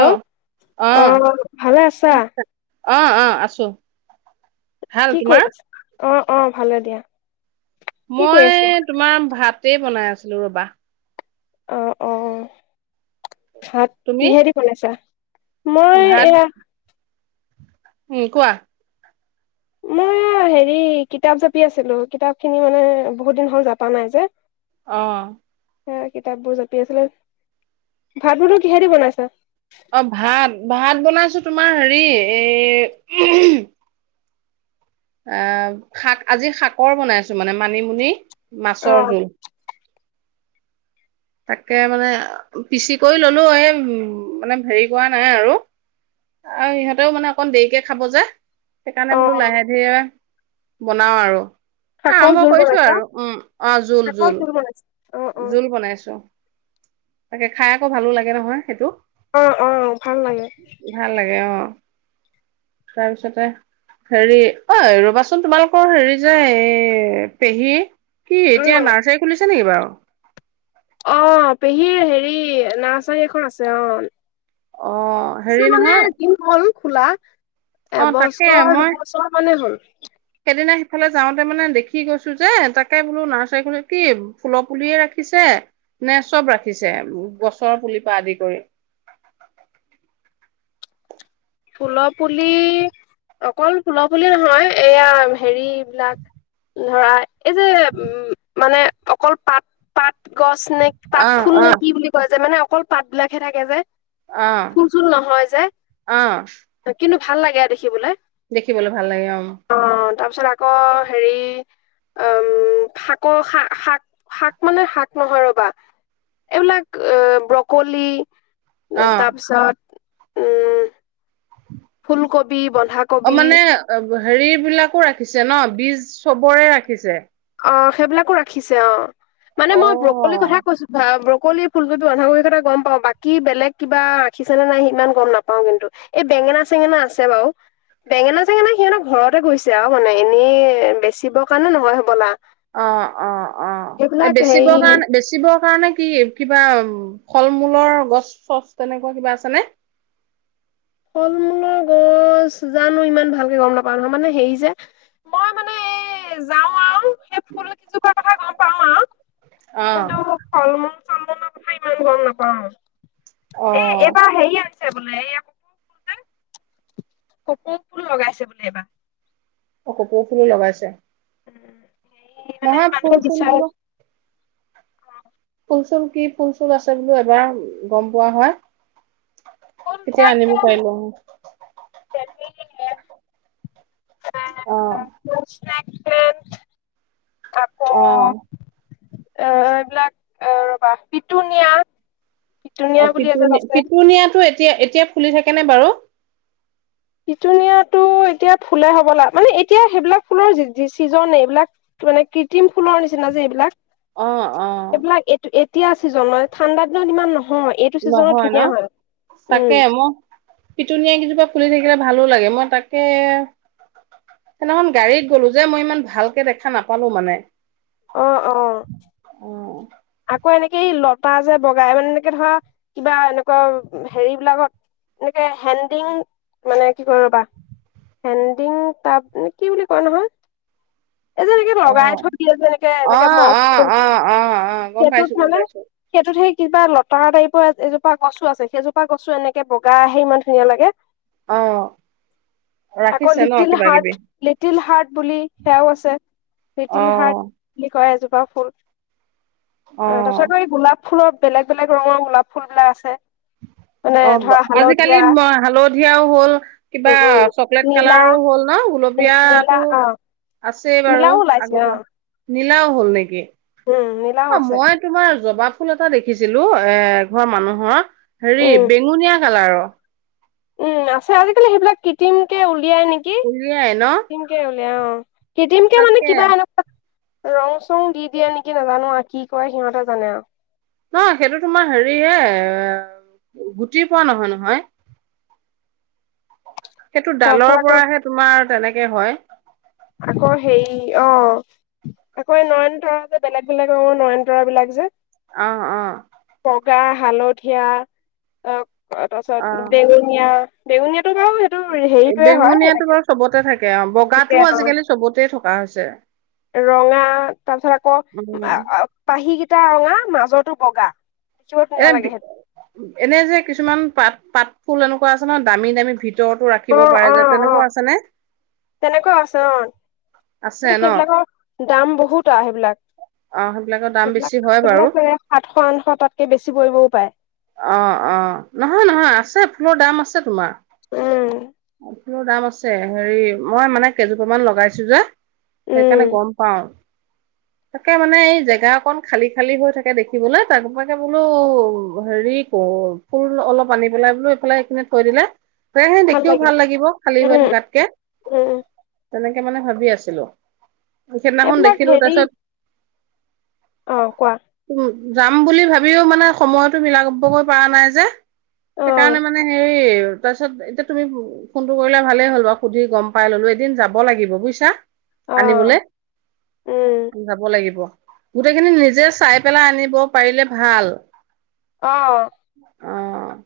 অ', অ', আহ, ভালে আছা? অ অ, আছোঁ। কি কৰি আছা? অ অ, ভালে দিয়া। কি কৰি মই আছা তোমাৰ ভাত- তেই বনাই আছিলোঁ ৰবা। অ অ। ভাত তুমি? কিহেদি বনাইছা? মই ভাত এয়া- উম, কোৱা? মই হেৰি কিতাপ জাপি আছিলোঁ, কিতাপ খিনি মানে বহুত দিন হ'ল জাপা নাই যে। অ' হে কিতাপ বোৰ জপি আছিলো, ভাত বোৰতো কিহেদি বনাইছে? অ' ভাত ভাত বনাইছোাা তোমাৰ হেৰি, এই-া এ শাক আজি শাকৰ বনাই আছো মানে মানিমুনি অ মাছৰ জোল। তাকে মানে পিচি কৰি ললো এই উ মানে হেৰি কৰা নাই আৰু আৰু ইিহঁতেও মানে অকণ দেৰিকে খাব যে। অ সেইকাৰণে বোলো লাহে ধিৰে-া বনাও আৰু। শাকৰ জোল বনাইছা শাকৰ [unintelligible] জোল বনাইছা অ অ জোল বনাইছো। তাকে খাই আকৌ ভালো লাগে নহয়, সেইটো অ অ ভাল লাগে ভাল লাগে, অ' তাৰপিছতে হেৰি, অ'ৰবাচোন তোমালোকৰ হেৰি যে এই পেহী কি এতিয়া উম নাৰ্চাৰি খুলিছা? ছে নেকি বাৰু? অ পেহীৰ হেৰি নাৰ্চাৰী এখন আছে। অ' অ' পিছে হেৰি মানে নহয় দিন হ'ল খোলা অ তাকে এবছৰ মই দুবছৰ মানে হ'ল। সেইদিনা সিফালে যাওঁতে মানে দেখি গৈছো যে, তাকে বোলো নাৰ্চাৰী খনত কি ফুলৰ পুলিয়ে ৰাখিছে নে? চব ৰাখিছে গছৰ পুলিৰ পৰা আদি কৰি। ফুলৰ পুলি, অকল ফুলৰ পুলি নহয়, এয়া হেৰি লাখ ধৰা, এইযে [unintelligible] মানে অকল পাত পাত গছ নে পাত অ ফুল অ নে কি বুলি কয় যে মানে অকল পাত বিলাকহে থাকে যে অ ফুল চুল নহয় যে অ কিন্তু, ভাল লাগে দেখিবলৈ। দেখিবলৈ ভাল লাগে, অ' তাৰপিছত আকৌ হেৰি, উ শাকৰ শ শাক শাক মানে শাক নহয় ৰবা, এইবিলাক এ ব্ৰকলি, অ তাৰপিছত আহ [unintelligible] অ মানে হে হেৰি বিলাকো ৰাখিছে ন? বীজ চবৰে ৰাখিছে? অঁ ', সেইবিলাকো ৰাখিছে অঁ',। মানে অ মই ব্ৰকলিৰ কথা কৈছো ভ [unintelligible] ব্ৰকলি, ফুলকবি, বন্ধাকবিৰ কথা গম পাও বাকি বেলেগ কিবা ৰাখিছেনে নাই ইমান গম নাপাও, কিন্তু এই বেঙেনা -চেঙেনা আছে বাৰু বেঙেনা - চেঙেনা সিহঁতক ঘৰতে গৈছে আৰু মানে এনে বেচিব কাৰণে নহয় হব। কলা অ - অ - অ এ', হেৰি বেচিবৰ কাৰণে - বেচিবৰ কাৰণে কি কিবা ফল-মূলৰ গছ চছ তেনেকুৱা কিবা আছেনে? ফল-মূলৰ গছ জানো ইমান ভালকে গম নাপাও, নহয় মানে হেৰি যে মই মানে এই যাও আৰু সেই ফুল কেইজোপাৰ কথা গম পাওঁ আৰু অহ ', চন্দন কথা ইমান গম নাপাওঁ। অ এ ', এবাৰ হেৰি আ ছে বোলে ই [unintelligible] কপৌ ফুলো লগাইছে বোলে এইবাৰ। অ', কপৌ ফুলো লগাইছে? হেৰি মানে নহয় ফুল মানুহে চুল বিচাৰে বোলো। ফুল চুল কি ফুল চুল আছে বোলো এবাৰ গম পোৱা হয় তেতিয়া ফুলবিলাক আনিব‌ পাৰিলো। অহ ', স্নাক চন [unintelligible] অহ ', এ', এইবিলাক ৰবা, পিটুনিয়া। পিটুনিয়া অ', বুলি এজাত পিটুন - আছে পিটুনিয়াটো এটো এতিয়া- এতিয়া ফুলি থাকে নে বাৰু? পিটুনিয়াটো এতিয়া ফুলে হ'ব লা মানে এতিয়া সেইবিলাক ফুলৰ জি ছিজন এই, এইবিলাক মানে কৃত্ৰিম ফুলৰ নিচিনা যে এইবিলাক। অহ', - অহ ', এইবিলাক এইটো এতিয়া চিজন হয় ঠাণ্ডা দিনত ইমান নহয়। এইটো ছিজনত নহয় ন ধুনীয়া হয় উম তাকে মই পিটোনিয়া কেইজোপা ফুলি থাকি থিকে ভালো লাগে মই তাকে সেইদিনাখন গাড়ীত গলো যে মই ইমান ভালকে দেখা নাপালো মানে। অ অ অ', আকৌ এনেকে লতা যে বগাই মানে, এনেকে ধৰা কিবা এনেকুৱা হেৰি বিলাকত এনেকে হেণ্ডিং মানে কি কৈ ৰবা, হেণ্ডিং তাত কি বুলি কয় নহয়। [unintelligible] এজে লিগী অ লগাই থৈ দিয়ে যে এনেকে - অ এনেকে মগ অ অ অ গম সেইটোত পাইছো গম হানে, পাইছো সেইটোত সেই সিটোবা লতাৰ টাইপৰ এজোপা গছো আছে। সেইজোপা গছো এনেকে বগাই আহে ইমান ধুনীয়াঁ লাগে। অ আকৌ ৰাখিছে ন লিটল কিবা কিবি হাৰ্ট- লিটল হাৰ্ট বুলি সেয়াও আছে, অ লিটল হাৰ্ট বুলি কয় জে। বফুল অ', অ তাৰ পাছত এই গোলাপ। ফুলত বেলেগ বেলেগ ৰঙৰ গোলাপ ফুলবিলাক আছে। মানে অ ধৰা আজিকালি হালধীয়া হালধীয়াও হল উম কিবা উম চকলেট নীলা কালাৰো হ'ল ন? নীলা গুলপীয়াটো অ আছেই বাৰু নীলাও ওলাইছে আগৰ অ পৰা।। নীলাও হল নেকি? উম নীলাও অ আছে মই তোমাৰ জবাব। ফুল এটা দেখিছিলো এ এঘৰ মানুহৰ। হেৰি উম বেঙুনীয়া। কালাৰৰ আৰু উম আছে আজিকালি সেইবিলাক ক্ৰিটিমকে। দিয়ে নেকি উলিয়াই ন ক্ৰিটিমকে।। তেওঁৰ ক্ৰিটিম কে মানে তাকে কিবা এনেকা। ৰং চং দি দিয়ে নেকি নাজানো আৰু কি কৰে সিহঁতে জানে আৰু। নহ সেইটো তোমাৰ হেৰিয়ে গুটি পোৱা নহয় নহয়। সেইটো ডালৰ তাৰপিছত আকৌ পৰাহে তোমাৰ। তেনেকে হয়। আকৌ হেৰি অ আকৌ এই নয়নতৰা যে বেলেগ বেলেগ অ নয়নতৰা বিলাক যে। অ অ। বগা হালধীয়া অ। তাৰ পাছত অ বেঙুনীয়া। বেঙুনীয়াত। বেঙুনীয়াটো বাৰু চবতে থাকে অ', বগাত- তেওঁ। ৰঙা তাপিছত আকৌ উম আ-আ পাহিকিটা ৰঙা। আ, মাজতো বগা। দেখিব ধুনীয়া লাগে এনেদি, সেইটো এনে যে কিছুমান পাত পাত ফুল এনেকুৱা আছে ন, দামী দামী ভিত তৰটো অ ৰাখিব অ পাৰে যে অ তেনেকুৱা আছেনে? তেনেকুৱাও আছে অ কিন্তু সেইবিলাকৰ দাম বহুত আও সেইবিলাক। অ সেইবিলাকৰ দাম বেছি সেইব্লাক হয় বাৰু সেইব্লাক সাতশ আঠশ তাতকে বেছি পৰিবও পায়। অ', অ', নহয়, নহয় আছে ফুলৰ দাম আছে তোমাৰ। উম। ফুলৰ দাম আছে। হেৰি মই মানে কেইজোপামান লগাইছো যে। সেইকাৰণে উম গম পাও। তাকে মানে এই জেগা অকন খালি খালি হৈ থাকে দেখিবলে তাৰবাকে বোলো। হেৰি ক, ফুল অলপ আনি পেলাই বোলো এইফালে এইখিনিত থৈ দিলে। হয় হয় দেখিও ভাল লাগিব খালী হৈ উম থকাতকে। উম তেনেক তাকে মানে ভাবি আছিলো। সেইদিনাখন এইবিলাক দেখিলো। হেৰি তাইছত অ', কোৱা? যাম বুলি ভাবিও মানে সময় মিলাব্বগৈ পাৰা নাই যে। অ সেইকাৰণে মানে হেৰি তাইছত এতিয়া তুমি ফোনটো কৰিলা ভালেই হ'ল বাৰু, সুধি গম পাই ললো এদিন যাব লাগিব বুইছা? অ আনিবলৈ। উম যাব লাগিব। গোটেইখিনি নিজে চাই পেলাই আনিব পাৰিলে ভাল। অ'। অ'।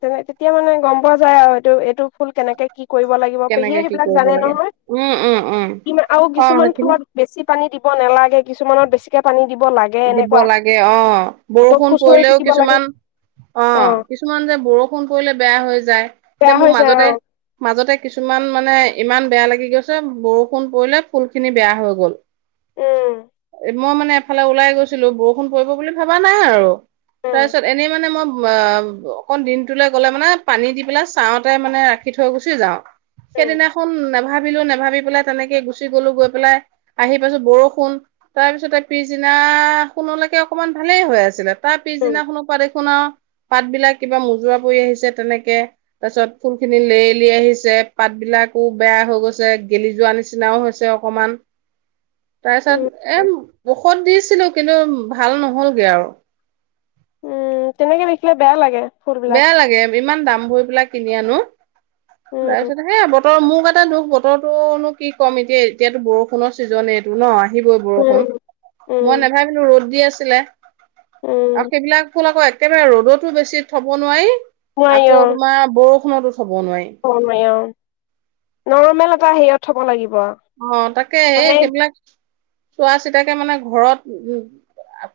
তেনে তেতিয়া মানে গম পোৱা যায় আৰু এইটো এইটো ফুল কেনেকে কি কৰিব লাগিব পেহীয়ে কেনেকে কি সেইবিলাক কৰিব জানে লাগে। নহয়? উম, উম, উম। কিমা আৰু অ' কিছুমান সেইখিনি ফুলত বেছি পানী দিব নেলাগে কিছুমানত বেছিকে পানী দিব লাগে দিব এনেকুৱা লাগে অ', আকৌ বৰষুণ খুচৰি পৰিলেও থাকিব লাগে কিছুমান, অ', কিছুমান যে বৰষ ফোন কৰিলে বেয়া হৈ যায়। বেয়া দে মোৰ হৈ যায় অ মাজতে, মাজতে কিছুমান মানে ইমান বেয়া লাগি গৈছে, বৰষুণ পৰিলে ফুল খিনি বেয়া হৈ গল। উ। মই মানে এফালে ওলাই গৈছিলো বৰষুণ পৰিব বুলি ভাবা নাই আৰু উম তাইছত এনেই মানে মম অ অকন দিনটোলৈ গলে মানে পানী দি পেলাই চাওঁতে মানে ৰাখি থৈ গুচি যাওঁ উম সেইদিনাখন নেভাবিলো নেভাবি পেলাই তেনেকে গুচি গলো গৈ পেলাই আহি পাইছো বৰষুণ তাৰ পিছতে পিছদিনা তাৰ শুনলৈকে অকমান ভালেই হৈ আছিলে। তাৰ উম পিছদিনাখনৰ পৰা দেখোনা পাত বিলাক কিবা মুজুৰা পৰি আহিছে তেনেকে তাৰপিছত ফুল খিনি লে লে আহিছে পাতবিলাকো বেয়া হৈ গৈছে গেলি যোৱা নিচিনাও হৈছে অকমান তাৰ পিছত উম এ মুখত দিছিলো ভাল নহ'লগে আৰু। উম, তেনেকে লিখিলে বেয়া লাগে ফুলবিলাক বেয়া লাগে ইমান দাম ভৰি পেলাক কিনি আনো। তাৰ উম পিছত সে বতৰৰ মোভ আনে এটা দুখ বতৰতোনো কি ক'ম এতিয়া এতিয়াতো বৰষুণৰ ছিজনে এইটো ন আহিবই উম বৰষুণ মই উম নাভাবিলো ৰ'দ দি আছে টিলে আৰু উম সেইবিলাক ফোন আকৌ একেবাৰে ৰ'দতো বেছি থ'ব নোৱাৰি। আকৌ নোৱাৰি অ তোমাৰ ব ৰষুণতো থব নোৱাৰি অ। নৰ্মেল এটা হেৰিয়ত থ'ব লাগিব। অ তাকে এই মানে সেইবিলাক চোৱা চিতাকে মানে ঘৰত উ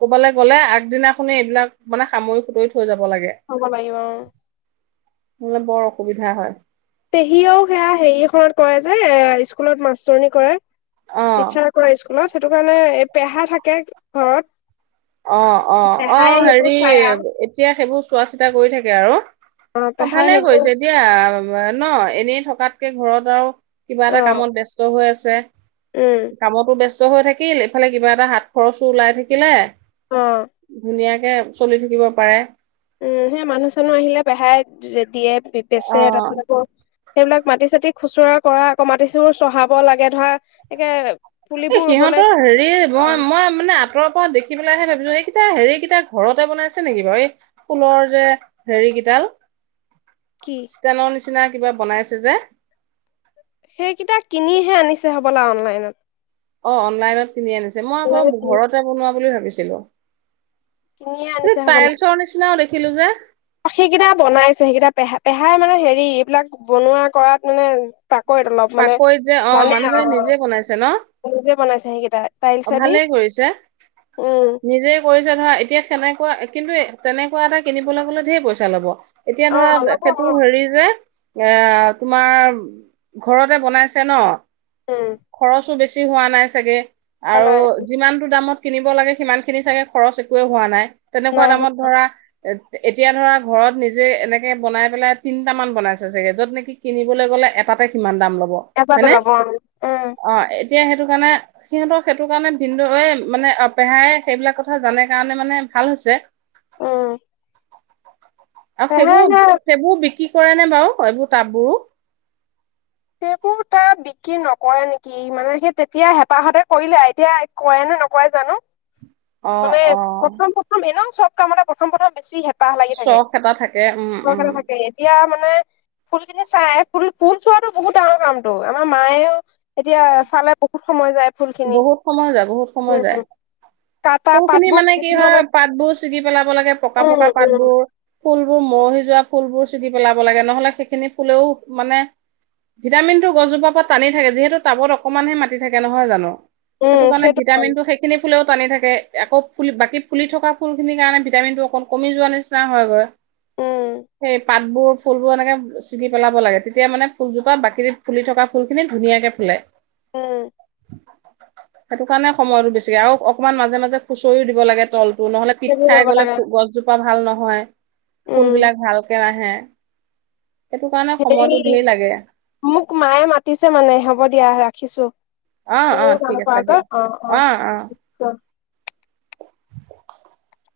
কবালৈ গলে আগদিনাখনে এইবিলাক মানে সামৰি সুতৰি থৈ যাব থব লাগিব অ। হলে বৰ অসুবিধা হয়। পেহীয়েও সেয়া হেৰি এখনত কৰে যে এ স্কুলত মাষ্টৰণী কৰে। অ টিচাৰ কৰে স্কুলত, সেইটো কাৰণে এই পেহা থাকে ঘৰত। অ, অ, অ পেহাই সেইবোৰ হেৰি চাই আৰু এতিয়া সেইবোৰ চোৱা চিতা কৰি থাকে আৰু। অ পেহাই ভালে সেইবোৰ কৰিছে দিয়া ন এনেই থকাতকে ঘৰত আৰু কিবা অ এটা কামত ব্যস্ত হৈ আছে। উম ছে। কামতো ব্যস্ত স্ত হৈ থাকিল, এইফালে কিবা এটা হাত খৰচো ওলাই থাকিলে। অ ধুনীয়া কে চলি থাকিব পাৰে। উম, সেই মানুহ-চানুহ আহিলে পেহাই যে দিয়ে। এই পেছে অ', তাৰপিছত আকৌ সেইবিলাক মাটি-চাটি খুচুৰা কৰা আকৌ মাটি চোৰ চহাব লাগে ধৰা একে এ পুলিবোৰ ৰুবলৈ সিহঁতৰ হেৰি অ মই মই মানে আঁতৰৰ পৰা দেখি পেলাইহে ভাবোঁ এইকেইটা হেৰি কেইটা ঘৰতে বনাইছে নেকি বাৰু? এই ফুলৰ যে হেৰি কেইডাল। কি স্টেনৰ নিচি নিচিনা কিবা বনাইছে যে। বলা অনলাইনত। অ অনলাইনত কিনি আনিছে। মই অনলাইনত আকৌ কিনি ঘৰতে বনোৱা বুলি ভাবি ছিলোঁ। কিনিয়ে আনিছে সেইটো হ'বলা টাইলচৰ নিচিনা দেখি ছিলোঁ যে। সেইকেইটা বনাইছে সেইকেইটা পেহা পেহাই মানে হেৰি এইবিলাক বনোৱা কৰাত মানে, পাকৈত অলপ মানে পাকৈত যে অ জানে মানুহজনী আৰু নিজে বনাইছে ন? নিজে বনাইছে সেইকেইটা অ টাইলছে দি ভালেই কৰিছে। উম নিজে কৰিছে ধৰা এতিয়া সেনেকুৱা কিন্তু তেনেকুৱা এটা কিনিবলৈ গ'লে ঢেৰ পইছা ল'ব। এতিয়া অ ধৰা ল'ব অ সেইটো হেৰি যে, এ--তোমাৰ ঘৰতে বনাইছে ন? উম খৰচো বেছি। বেছি হোৱা নাই চাগে। আৰু নাই যিমানটো দামত কিনিব লাগে সিমানখিনি চাগে খৰচ একোৱেই হোৱা নাই। তেনেকুৱা নাই দামত ধৰা, এতিয়া ধৰা ঘৰত নিজে এনেকে বনাই পেলাই তিনিটা মান বনাইছে চাগে, য'ত নেকি কিনিবলৈ গ'লে এটা টাতে কিমান দাম ল'ব। এটাতে ল'ব আৰু উম। অ এতিয়া সেইটো কাৰণে সিহঁতক সেইটো কাৰণে ভিনদেউৱে মানে অ পেহাই সেইবিলাক কথা জানে কাৰণে মানে ভাল হৈছে। অ আৰু সেইবোৰ সেইবোৰ বিক্ৰী কৰেনে বাৰু এইবোৰ টাববোৰো? সেইবোৰ তাত বি ক্ৰি নকৰে নেকি, মানে সেই তেতিয়া হেঁপাহতে কৰিলে এতিয়া কৰে নে নকৰে জানোঁ। অ মানে অ প্ৰথম প্ৰথমে ন চব কামতে প্ৰথম প্ৰথম বেছি হেপাহ। বাহ লাগি থাকে। চখ এটা থাকে উম চব উম ফালে থাকে এতিয়া মানে ফুল খিনি চায় ফুল ফুল চোৱাটো বহুত ডাঙৰ কামতটো আমাৰ মায়েও এতিয়া চালে বহুত সময় যায়। ফুল খিনি বহুত সময় যায় বহুত সময় উম যায়। উম কাটা ফুল খিনি পাতবোৰ মানে কাটি কি থাকিব হয় লাগে পাতবোৰ ছিগি পেলাব লাগে পকা উম পকা উম পাতবোৰ ফুলবোৰ মৰহি যোৱা ফুলবোৰ ছিগি পেলাব লাগে নহলে সেইখিনি ফুলেও মানে ভিটামিনটো গছজোপা পৰা টানি থাকে যিহেতু টাবত অকমান হে মাটি থাকে নহয় জানো। সেইটো কাৰণে ভিটামিনটো সেইখিনিত ফুলেও টানি থাক তাকে আকৌ ফুলি বাকি ফুলি থকা ফুল খিনিৰ কাৰণে ভিটামিনটো অকণ কমি যোৱা নিচিনা হয়গৈ। উম সেই পাত বোৰ ফুলবোৰ এনেকে ছিঙি পেলাব লাগে তেতিয়া মানে ফুলজোপা বাকী ফুলি থকা ফুল খিনি ধুনীয়াকে ফুলে। উম সেইটো কাৰণে সময়ৰ বেছি আৰু অক অকমান মাজে মাজে খুচৰিও দিব লাগে তল নহ'লে পিত সেইবোৰ খাই কৰিব গ'লে লাগে গছজোপা ভা ভাল নহয়। ফুল বিলাক ভালকে নাহে, সেইটো কাৰণে সময়টো ধেৰ লাগে মোক মায়ে মাতিছে মানে হ'ব দিয়া ৰাখিছো। অ অ তুমিও গম ঠিক পোৱা আছে যে দিয়া অ অ আচ্ছা। [unintelligible] [unintelligible]